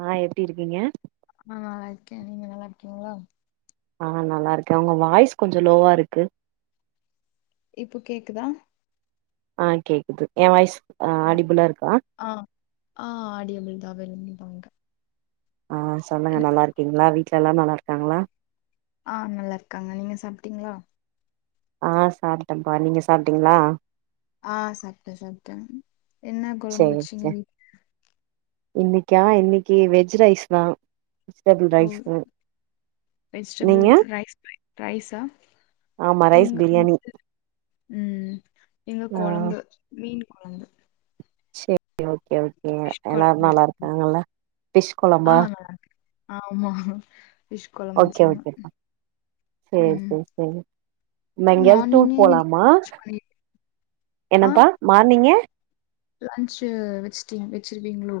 ஆ எப்டி இருக்கீங்க ஆ இருக்கே நீங்க நல்லா இருக்கீங்ளா ஆ நல்லா இருக்க உங்க வாய்ஸ் கொஞ்சோ லோவா இருக்கு இப்ப கேக்குதா ஆ கேக்குது எ வாய் ஆமா ஆ ஆ ஆடிய [unintelligible] கெளம்பி வாங்க ஆ சொல்லுங்க நல்லா இருக்கீங்ளா வீட் ட்ல எல்லா நல்லாருக்காங்ளா ஆ நல்லாருக்காங்க நீங்க சாப்ட்டீங்ளா ஆ சாப்ட்டம்பா நீங்க சாப்ட்டீங்ளா ஆ சாப்ட சாப்ட என்ன கொழம்பு சேரி வச்சீங்க சேரி. வீட் இன்னைக்கா இன்னைக்கு வெஜ் ரைஸ்தா ஓ நீங்க வெஜிடபிள் ரைஸ் ரைஸா ஆமா ரைஸ் இங் பிரியாணி [unintelligible] ம் இங்க ஆ கொழம்பு மீன் கொழம்பு க் ஓகே ஓக் ங்க ஃபிஷ் எல்லாரு கொழம்பு நல்லா வச்சாங்க இருக்காங்களா ஃபிஷ் ஆ கொழம்பா நல்லா இருக்கு ஆமா ஃபிஷ் கொழம்பு ஓகே வச்சாங்க ஓகேப்பா செரி ம் செரி சரிம் நம்ம எங்யாது டூர் மார்னிங்கே இன்னைக்கு போலாமா லன்ச் பண்ணி ஆ என்னப்பா மார்னிங்கே லன்ச்சு வச்சிட்டீங் வச்சிருவீங்ளோ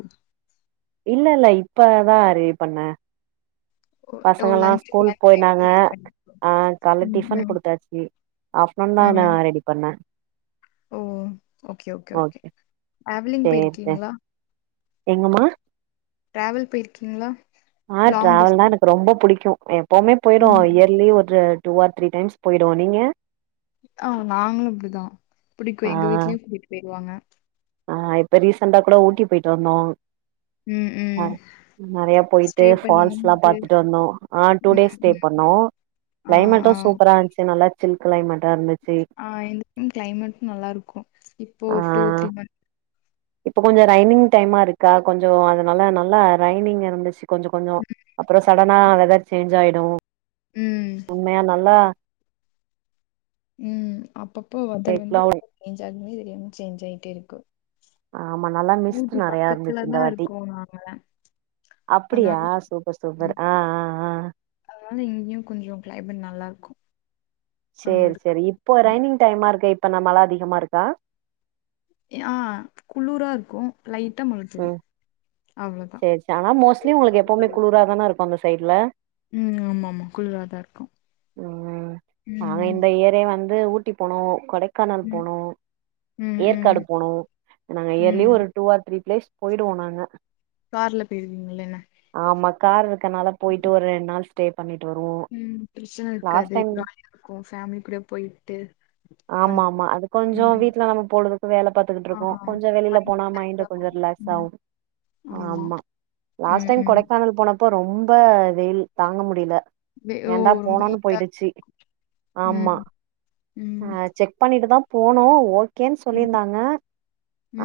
இல்ல இல்ல இப்பதா அறுவி பண்ண ஓ ஓ பசங்கலா லஞ்சுக்கு ஸ்கூல் லஞ்ச் போயினாங்க டைம்க்கு ரெடி பண்ணிக்கோ ஆ கால ம் டிஃபன் ம் கொடுத்தாச்சி ஆப்டூன் தா நா ம் ரெடி பண்ண ஓ ஓகே ஓகே ஓகே அவ்லிங் சேரி சேரி போயிருக்கீங்களா எங்கம்மா ட்ராவல் போயிருக்கீங்களா ஆ லாங் ட்ராவல்னா டிஸ்டன்ஸ் எனக்கு ரொம்ப புடிக்கு எப் போமே போயிடு ம். இயர்லி ஒரு டூ ஆர் த்ரீ டைம்ஸ் போய்டுவோ நீங்க ஆ நாங்களு இப்டிதா ஆ புடிக்கு எங்க வீட்லயு கூட்டு போயிடுவாங்க ஆ இப்ப ரீசண்டா கூட ஊட்டி போய்ட்டு வந்தோ ம் அ ம். நெறைய போயிட்டு ஸ்டே ஃபால்ஸ்லா பண்ணிட்டு பாத்துட்டு வந்தோ ஆ டூ ம் டேஸ் ஸ்டே ம். பண்ணோ ஆ கிளைமேட்டு ஆ. சூப்பரா இருந்ச்சி நல்லா சில் கிளைமட்டா இருச் ஆ இந் இந்த கிளைமேட்டு நல்லா இருக்கு இப்போ டூ ஆ த்ரீ மந்த் இப்ப கொஞ்ச ரைனிங் டைமா இருக்கா கொஞ்ச அதனால நல்லா ரைனிங் இருந்துச்சு கொஞ்ச கொஞ்சோ அப்பற சடனா வெதர் சேன்ஞ்ச் ஆயிடு ம் உண்மையா நல்லா ம் அப் அப்பப்போ வெதர் வந்து கேக்கலாம். சேன்ஞ்ச் ஆகுதே தெரியாம சேன்ஞ்ச் ஆயிட்டே இருக்கூ ஆமா நல்லா மிஸ்ட் ஊட்டி நெறையா பக்கத்துல இருந்துச்சு இந்த தா வாட்டி இருக்கோ நாங்க அப்டியா அதனால சூப்பர் சூப்பர் ம் ஆ ஆ ஆ அதனால இங்யும் கொஞ்ச கிளைமேட் நல்லா இருக்கூ செரி செரி இப்போ ரைனிங் டைமா இருக்கே அப்ப மழ அதிகமா இருக்கா ஆ குளூரா இருக்கூ ம் செரி செரி ஆனா மோஸ்ட்லி உங்களுக்கு எப்பவுமே குளிரா தான இருக்கு அந்த சைடுல ம் ம் ஆமா ஆமா குளிராதா இருக்கூ ம் நாங்க இந்த இயரே வந் து ஊட்டி போனோ கொடை க்கானல் ம் போனோ ம் ஏற்காடு ம் போனோ நாங்க இயர்லி ம் ஒரு டூ ஆர் த்ரீ ப்ளேஸ் போயிடுவோனாங்க கார்ல பேயிருக்கீங்கல்ல என்ன கார் க்கனால போயிட்டு ஒரு ரெண் நாள் ஸ்டே பண்ணிட்டு வருவோ ம் பிரச்சன இருக்காது இருக்கு ஃபேமிலி கூட போயிட்டு வந் ஆமாமா அது கொஞ்சோ ம் வீட்ல நம்ம பொழுதுக்கு வேல பாத்துகிட்டு ஆ இருப்போ கொஞ்சோ வெளில போனா ரிலாக்ஸ் மைண்ட் ஆகு கொஞ்சோ ரிலாக்ஸ் ம் ஆகு ஆமா லாஸ்ட் ம் டைம் ம் கொடைக்கானல் போனப் இப்ப ரொம்ப வெயில் தாங்க முடில வெ ஓ ஏன்டா ரொம்ப போனோனு ஹீட்டா போயிடுச்சு ம் ஆமா ஆ ம் செக் பண்ணிட்டு இப்பதா போனோ ஓ இருக்கேன்னு ம் சொல்லியிருந்தாங்க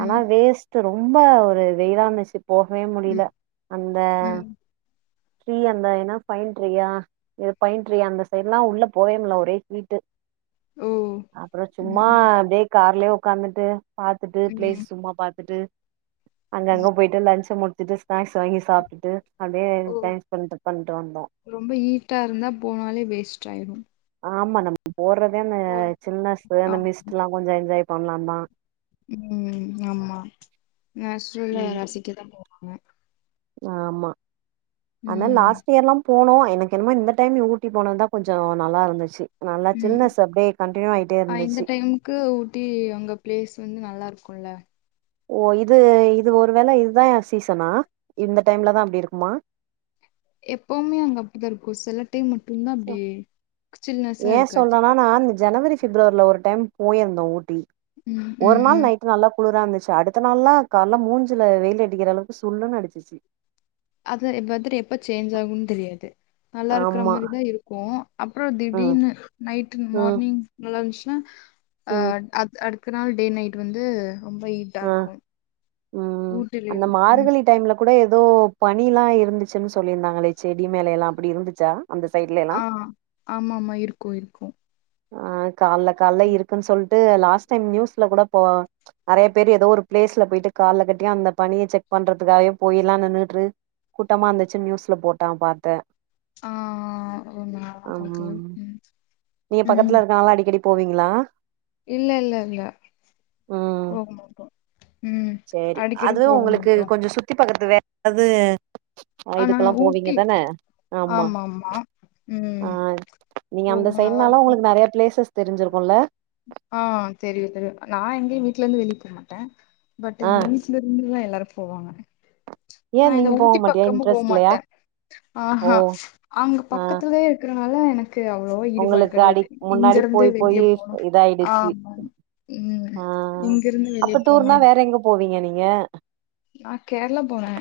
ஆனா வேஸ்ட்டு ரொம்ப ஒரு வெயிலான சிப் போகவே முடியல ம் அந்த ம் ட்ரீ அந்த என்ன பைன் ட்ரீயா எது பைன் ட்ரீயா அந்த சைடெல்லா உள்ள போயம்ல ஒரே ஹீட் ஓ அப்றோ ம் சும்மா ம் அதே கார்லயே உக்காந்துட்டு பாத்துட்டு ம் பிளேஸ் சும்மா பாத்துட்டு அங்க அங்க போயிட்டு லன்ச மு திட்டு ஸ்நாக்ஸ் வாங்கி சாப்ட்டுட்டு அப்டியே ஓ டைம் ஸ்பெண்ட் பண்ட்டு வந்தோ ரொம்ப ஹீட்டா இருந்தா போனாலே வேஸ்ட் ஆயிரு ஆமா நம்ம [inaudible] போர்ரதே அந்த சின்ன சுய ஆ அந்த மிஸ்ட்ல்லா கொஞ்சோ என்ஜாய் சொன்னனா ம் ஆமா நேச்சுரலா யா ம் ரசிக்கதா போ ம் ஆமா ஆனா ம் லாஸ்ட் இயர் எல்லாம் போனோ எனக்கு என்னமோ இந்த டைம் ஊட்டி போனதுதா கொஞ்சோ நல்லா இருந்துச்சு நல்லா ம் சில்னஸ் அப்டியே கண்டினியூ ஆயிட்டே அ இந்த இருந்துச்சு டைமுக்கு ஊட்டி அங்க பிளேஸ் வந்து நல்லா இருக்கு குள்ள ஓ இது இது ஒருவேளை இதுதா எ சீசனா இந்த டைம்லதா அப்டி இருக்குமா எப்வுமே அங்க அப்டிதா இருக்கும் சில டைம் மட்டு ஏ இருக்காது சொல்றேனா நா இந்த ஜனவரி பிப்ரவரில ஒரு டைம் போயிருந்தோ ஊட்டி ம் ஒரு ம் நாள் ம் நைட் நல்லா குளிரா இருந்ச் சி அடுத்த நாள் ல்லா கால்லா மூஞ்ல வெயில் அடிக்கிற அளவுக்கு சுல்லுன்னு அடிச்சிச்சி அது எப்ப ஃவெதர் சேஞ்ச் ஆகும்னு தெரியாது நல்லா இருக்கற ஆமா மாரிதா இருக்கூ அப்பறம் ம் திடீர்னு நைட் ம் மார்னிங் லன்ச் ல அ ம் அது அடுத் த்த நாள் டே நைட் வந்து ரொம்ப ஹீட்டா அ இருக்கு ம் அந்த ஊட்டிலயும் ம் மார்கழி டைம்ல கூட எ ஏதோ பனி லா இருந்துச்சுன்னு சொல்லியிருந்தாங்களே செடி மேலை லா அப்டி இருந்துச்சா அந்த சைட்ல எல்லா ஆ ஆமாமா இருக்கூ இருக்கூ ஆ கால்ல கால்ல இருக்குன்னு சொல்ட் டு லாஸ்ட் டைம் நியூஸ்ல கூட போ நெறைய பேர் ஏதோ ஒரு பிளேஸ்ல போயிட்டு கால கட்டியு அந்த பணிய செக் பண்றதுக்காகே போயலா நின்னுட்டு கூட்டமா இருந்துச்சு நியூஸ்ல போட்டா பாத்தே ஆ [unintelligible] ம் பக்கத்ல இருக்கா அடிக்க டி போவீங்களா இல்லல்லல்ல ம் போகமாட்டோ ம் சேரி அடிக்கடி அதுவே போக உங்களுக்கு மாட்டோ கொஞ்சோ சுத்தி பக்கத்து [inaudible] ஆ ஆனா இதுக்கெல்லா போவீங்க ஊட்டி தானே ஆமா ஆமாமா ஆ ம் நீங்க அந்த போவோ நல்லா சைடுனால இருக்கு உங்களுக்கு நெறைய ப்ளேசஸ் தெரிஞ்சிருக்குல்ல ஆ தெரியு தெரியு நா எங்கேயு வீட்டு்லருந்து வெளிய போக மாட்டே பட் ஆ எங்க வீட்ல இருந்து எல்லார போவாங்க ஏ நா இந்த நீங்க போக ஊட்டி மாட்டியா பக்கமு போ இன்ட்ரெஸ்ட் இல்லையா மாட்டே ஓ ஆஹா அங்க ஆ பக்கத்துல இருக்க னால எனக் க்கு அவ்வளோவா ஈடுபாடு உங்களுக்கு கெடையாது இங்க இருந்து வெளிய போனு ஆயிடுச்சு ஆமா ம் ஆ இங்கிருந்து வெளிய அப்ப போனு டூர்னா வேற எங்க போவீங்க நீ ங்க நா கேரளா போறே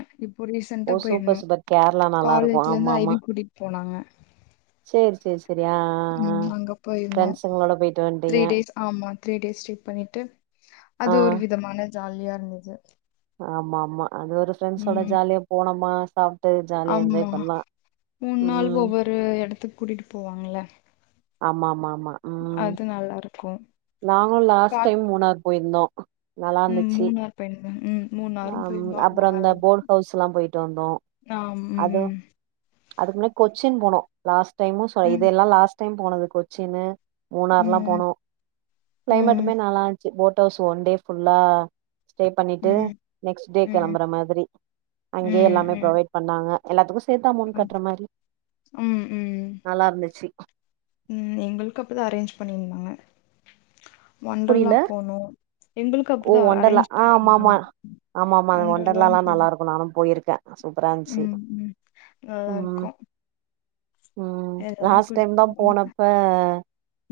ஓ சூப்பர் சூப்பர் கேரளா நல்லா இருக்கு காலேஜ்ல இருந்து ஆமா ஆமா ஐவி கூட்டிட்டு போனாங்க செரி செரி செ ம் அங்க போயிருந்தோ போயிட்டு த்ரீ வந்ட்டீங்க டேஸ் ஆமா த்ரீ டேஸ் ட்ரிப் பண்ணிட்டு அது ஆ ஒரு விதமான ஜாலியா இருந்தது ஆமா ஆமா அது ஒரு ஃப்ரெண்ட்ஸோட ம் ஜாலியா போனமா [unintelligible] ஆமா மூண் நாள் ம் ஒவ்வொரு எடத்துக்கு கூட்டிட்டு போவாங்கல ஆமா ஆமா ஆமா ம் அது நல்லா இருக்கு நாங்கு கா லாஸ்ட் டைம் மூணார் போயிர்ந்தோ ம் மூணாறு பெ ம் மூணாறும் அம் போயிருந்தோம். ஆமா அப்புறம் நல்லா இந்த இருக்கும். போர்ட் ஹவுஸ்ல்லா போயிட்டு வந்தோ ஆம். அதுவு ம். அதுக்கு முன்னே கொச்சின் போனோ லாஸ்ட் டைமு ச ம். இதெல்லா லாஸ்ட் டைம் போனது கொச்சினு மூணாற்லா ம். போனோ ம். க்ளைமேட்டுமே நல்லான்ச் போட் ஹவுஸ் ஒன் டே ஃபுல்லா ஸ்டே பண்ணிட்டு ம். நெக்ஸ் டே ம். கெளம்புற மாதிரி ம். அங்க்யே ம். எல்லாமே ம். ப்ரொவைட் பண்ணாங் க எல்லாத்துக்கு சேத்தா அமௌன் கட்ற மாரி ம். ம். நல்லா இருந்துச்சி ம் எங்களுக்கு அப்பதா அரேஞ்ச் பண்ணிர்ந்தாங்க ஒன்ரெல்லா போனோ எங் ஒ ஒண்டர்லா அ ஆமா ஆமா ஆமா ஆமா ஒண்டர்லாவும் ஒண்டர்லாலா போனோம். நல்லாருக்கு நானு போயிருக் சூப்பராஞ்சி ம். ம். நல்லா ம் இருக்கும். ம் எல்லாம் லாஸ்ட் டைம் தா கூட்டிட்டு போமா. போனப்ப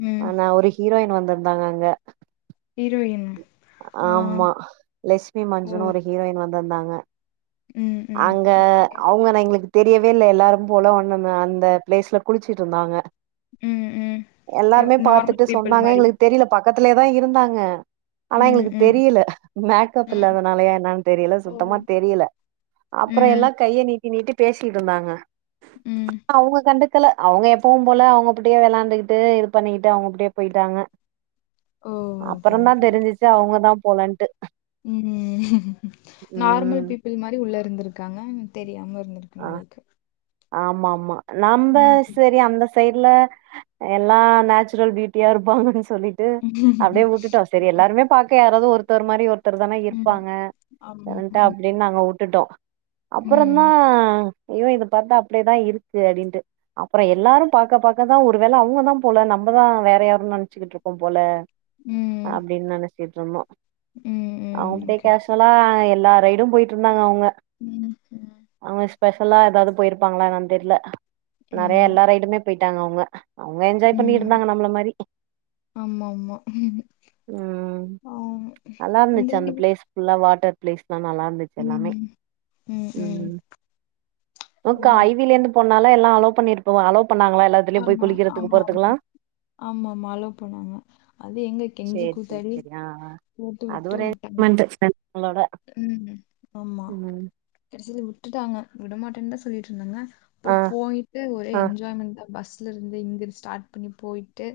ம். அ நா ஒரு ஹீரோயின் வ ந்தாங்க அங்க ஹீரோயின்னா ஆமா லஷ்மி ஓ! மஞ்சுனு ஒரு ஹீரோயின் வந்தாங்க ம். ம். அங்க ஓகே. அவுங்கள எங்களுக் தெரியவே இல்ல எல்லாரு போல [unintelligible] அந்த ப்ளேஸ்ல குளிச்சிட்ருந்தாங்க ம். ம். எ எல்லாருமே நார்மல் பாத்துட்டு பீப்பிள் சொன்னாங்க மாரி. எங்களுக் தெரில ப க்கத்துலேதா இருந்தாங்க ஆனா ம். எங்களுக்கு ம். தெரியல மேக்கப் ம். இல்லாதனாலயா என்னான் தெரியல ஓ! சுத்தமா தெரியல அப்பறோ ம். எல்லா கைய நீட் டி நீட்டி பேசிட்ருந்தாங்க ம். அவுங்க கண்டுக் க்கல அவுங்க எப்பவும் போல அவுங்க அப்டியே வெளாண்டுகுட்டு இது பண்ணிக்கிட்டு அவ்ங்க அப்டே போய்ட்டாங்க ஓ! ஓகே, அப்பறந்தா ஓகே, ஓகே. தெரிஞ்சிச்சி அவுங்க தா போலன்ட்டு் ம் ம் நார்ம்ல் பீப்பிள் மாறி உள்ள இருந்துருக்காங்கன் தெரியாம இந்துருக்கு உங்களுக்கு ஆம்மா ஆம்மா நம்ப செரி அந்த சைட்ல எல்லா நேச்சுரல் ப்யூட்டியா இருப்பாங்கன் சொல்லிட்டு அப்டியே உட்டுட்டோ செரி எல்லாருமே பாக் யாராது ஒருத்தர் மாறி ஒர் த்தர் தான ம். இருப்பாங்க ஆமா. அப்டின்ட்டு ம். அப்டியே நாங்க உட்டுட்டோ அப்பறோ தா ம். ஐயோ இத பாத்தா அப்டியேதா இருக்கு அப்டின்ட்டு அப்பறோ எல்லாரும் பாக்க பாக்கதா ஒரு வேல அவுங்கதா போல நம்பதா வேற யாருன் நென்ச்சிக்கிட்ருக்கோ போல ம். அப்டின் நென கேட்றமா ம். அவங்கட்டயே ஓகே. கேஷ்வலா எல்லார் ரைடும் போயிட்ருந்தாங்க அவுங்க [unintelligible] ஸ்பெஷலா எதாது போய்ருப்பாங்ளா என்னன் தெர்ல நெறய ஆமா. எல்லா ரைடுமே போய்ட் ட்டாங்க அவுங்க அவுங்க என்ஜாய் ம். பண்ணிகிட்ருந்தாங்க நம்மள மாறி ஆமாமா. ம் ஆ இந்த நல்லார்ந்துச்சு அந்த லீவு ப்ளேஸ் ஃபுல்லா வாட்டர் ப்ளேஸ் லா நல்லாருந்துச்சு எல்லாமே ம். ம் ஒனக்கு ஆம். ஐ வி-லேந்துப் போரனால எல்லா அலோ பண்ணிட்ப்போவ அலோப் ஆமா ஆமா ஆமா ஆமா ஆமா அளோ பன்னாங்க அது எங்க கெஞ்சி சேரி சேரி கூத்தாடி சேரி ஆ ஆ போட்டு அது விட்டு ஒரு விட்டாங்க என்ஜாய்மெண்ட் ஃப்ரெண்ட்ஸ்ங்களோட ம் ஆமா ம் கடசில விட்டுட்டாங்க விடமாட்டேன் தா சொல்லிட்ருந்தாங்க ஆ அப்புறம் போயிட்டு ஒரே ஆ என்ஜாய்மெண்ட் தா பஸ் ஸ்ல இருந்து இங்க ஸ்டார்ட் பண்ணி போயிட்டு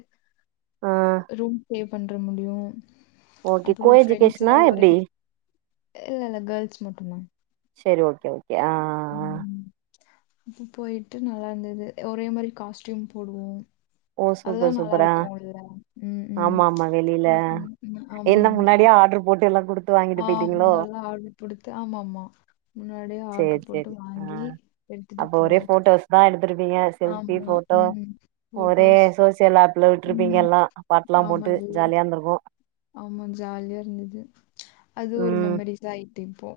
ஆ ரூம் பே பண்ற முடியும் ஓகே கோ அப்புறம் ஃப்ரெண்ட்ஸ் எஜுகேஷனா எல்லாம் ஒரே எப்டி இல்ல இல்ல கேர்ல்ஸ் மட்டும் தா சரி ஓகே ஓக் ஆ ஆ ஆ அப்ப போயிட்டு நல்லா இருந்தது ஒரே மாரி காஸ்ட்யூம் போடுவோம் ஓ அதெல்லா சூப்பர் நல்லா சூப்பர் ஆ இருக்குல்ல ம்ம் ஆமா ஆமா வெளில அப்புறம் ஃப்ர என்ன ஆமா ஆமா முன்னாடியே ஆர்டர் போட்டு எல்லா குடுத்து வாங்கிட்டு ஆ போயிட்டீங்களோ முன்னல்லா ஆர்டரு போடுத்து ஆமாம்மா முன்னாடியே ஆர்டரு சேரி போட்டு சேரி ஆ வாங்கி எடுத்துட்டு போயாச்சு துருப்பிங்க செல்ஃபி ஆமா. போட்டோ ம். ஒரே ஃபோட்டோஸ் சோ இல்ல விட்ருப்பீங்க ம். எல்லா பாட்டு எல்லா ஆமா போட்டு இல்ல. ஜாலியா இருந்துருக்கு ஆமா ஜாலியா இருந்தது அது ஒரு ம் மெமரிஸ்தா ஆயி டிப்போ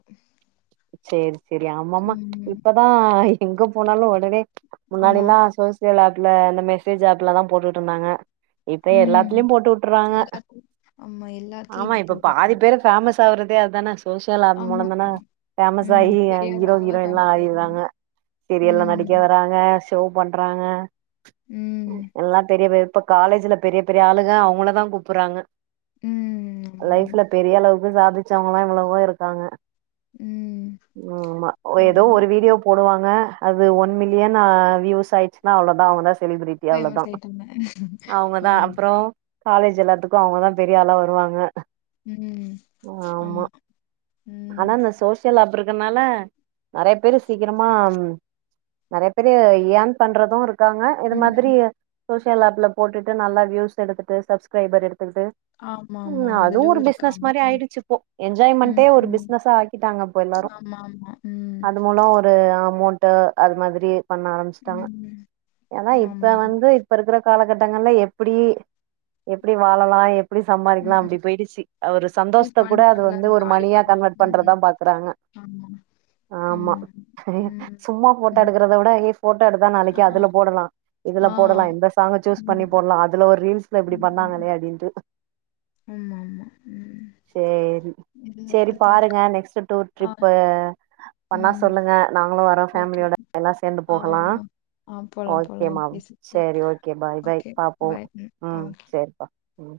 சேரி செரி ஆமாமா இப்பதா எங்க போனாலு ஒடனே ஆமா. முன்னாடில்லா சோசியல் ஆப் ல இந்த மெசேஜ் ஆப்ல தா போட்டுட்டு இருந்தாங்க இப்போ ம். எல்லாத்துலயு போட்டு வுட்ருவாங்க எல்லாத்துலயும் ஆமா ஆமா எல்லாத்துலயும் இப்போ பாதி போட்டுர்றாங்க. பேரு ஃபேமஸ் ஆவுறது து அதான சோசியல் ஆப் மூலம நா ஆமாமா. ஃபேமஸ் ஆயி ம். ஹீரோ தெரியாதவங்கலாம் ஹீரோயின் எல்லா ஃபேமஸ் ஆயிடுவாங்க. ஆயிடுறாங்க சீரியெல்ல நடிக்க ம். வராங்க டோவ் பண்றாங்க ம். எல்லா பெரிய பெ இப்ப காலேஜ்ல பெரிய பெரிய ஆளுங்க அவங்கள தா கூப்புடுறாங்க ம். ஆமாமா. லைஃப்ல பெரிய அளவு க்கு சாதிச்சவங்கள்லா எவ்வளவோ இருக்காங்க ம். ஆமா எதோ ஆமா. ஒரு வீடியோ போடுவாங்க அது ஒன் மில்லியன் ஆ வியூஸ் ஆயிச்சுன்னா அவ்ளோதா அவங்கதா செலிபிரிட்டி அவ்ளோதா ஃபேமஸ் ஆயிட்டாங்க. அவங்கதா ஆமா. அப்றோ காலேஜ் எல்லாத்துக்கு அவங்கதா பெரிய ஆளா வருவாங்க ம் ஆமா அமா ம் ஆனா இந்த சோசியல் ஆப்ருக் கனால நறைய பேரு சீக்கிரமா நறைய பேரு ஏன் பண்றதோ இருக் காங்க இது மாதிரி ம். சோசியல் ஆப்ல போட்டுட்டு நல்லா வியூஸ் எடுத்துட்டு சப்ஸ்கிரைபர் எடுத் துட்டு ஆமாமா. ம் அதுவு அதுலயும் ஒரு பிஸ்னஸ் இருக்காங்க. மாரி ம். ஆயிடுச்சு இப்போ என்ஜாயின்மென்டே ம். ஒரு ம். பிஸ் னஸ்ஸா ஆக்கிட்டாங்க இப்ப எல்லாரு ஆமாமா. ம். அது மூலோ ஒரு அமௌண்ட்டு அது மாதிரி பண்ண ஆரம்பிச்சுட்டாங்க ம். ஆனா இப்ப ஆமாமா. வந்து இப்ப இருக்குற காலகட் த்தங்கள்லா எப்டி எப்டி வாழலா எப் எப்புடி சம்பாதிக்கலா ம். அப்டி போயிடுச்சு ஒரு அப்டியே சந்தோஷத்த ஃபன் கூட அது பண்ணலாம், வந்து ஒரு ஜாலி மணியா பண்ணலாம். கன்வட் பண்றதா ம். பாக்குறாங்க ஆமா, ஆமா செரி ம், சும்மா போட்டோ ம். எடுக்குறத விட போட்டா எடுத்தா ஆ, நாளைக்கி அதுல போடலா இதுல ஆ. போடலா இந்த சாங்கு சூஸ் பண்ணி ம், போடலாம் அதுல ஒரு ரீல்ஸ்ல இப்டி பண்ணாங்களே அப்டின்ட்டு ஆமாம்மா ம் சேரி இது சேரி எப்டி பாருங்க நெக்ஸ்ட்ட் டூர் ட்ரிப்பு பண்ணா ம். சொல்லுங்க நாங்களு வரோ ஓகே. ஃபேமிலியோட எல்லா சேர்ந்து ஆ, போகலா ஆ. ஆ போலாம், போலாம். ஓகேம்மா ஓகே சிஸ்டர். சேரி ஓகே ஃபாய் ஃபாய் ஓகே. பாப்போம் பாய். ம் ஆ. சேரிப்பா ம்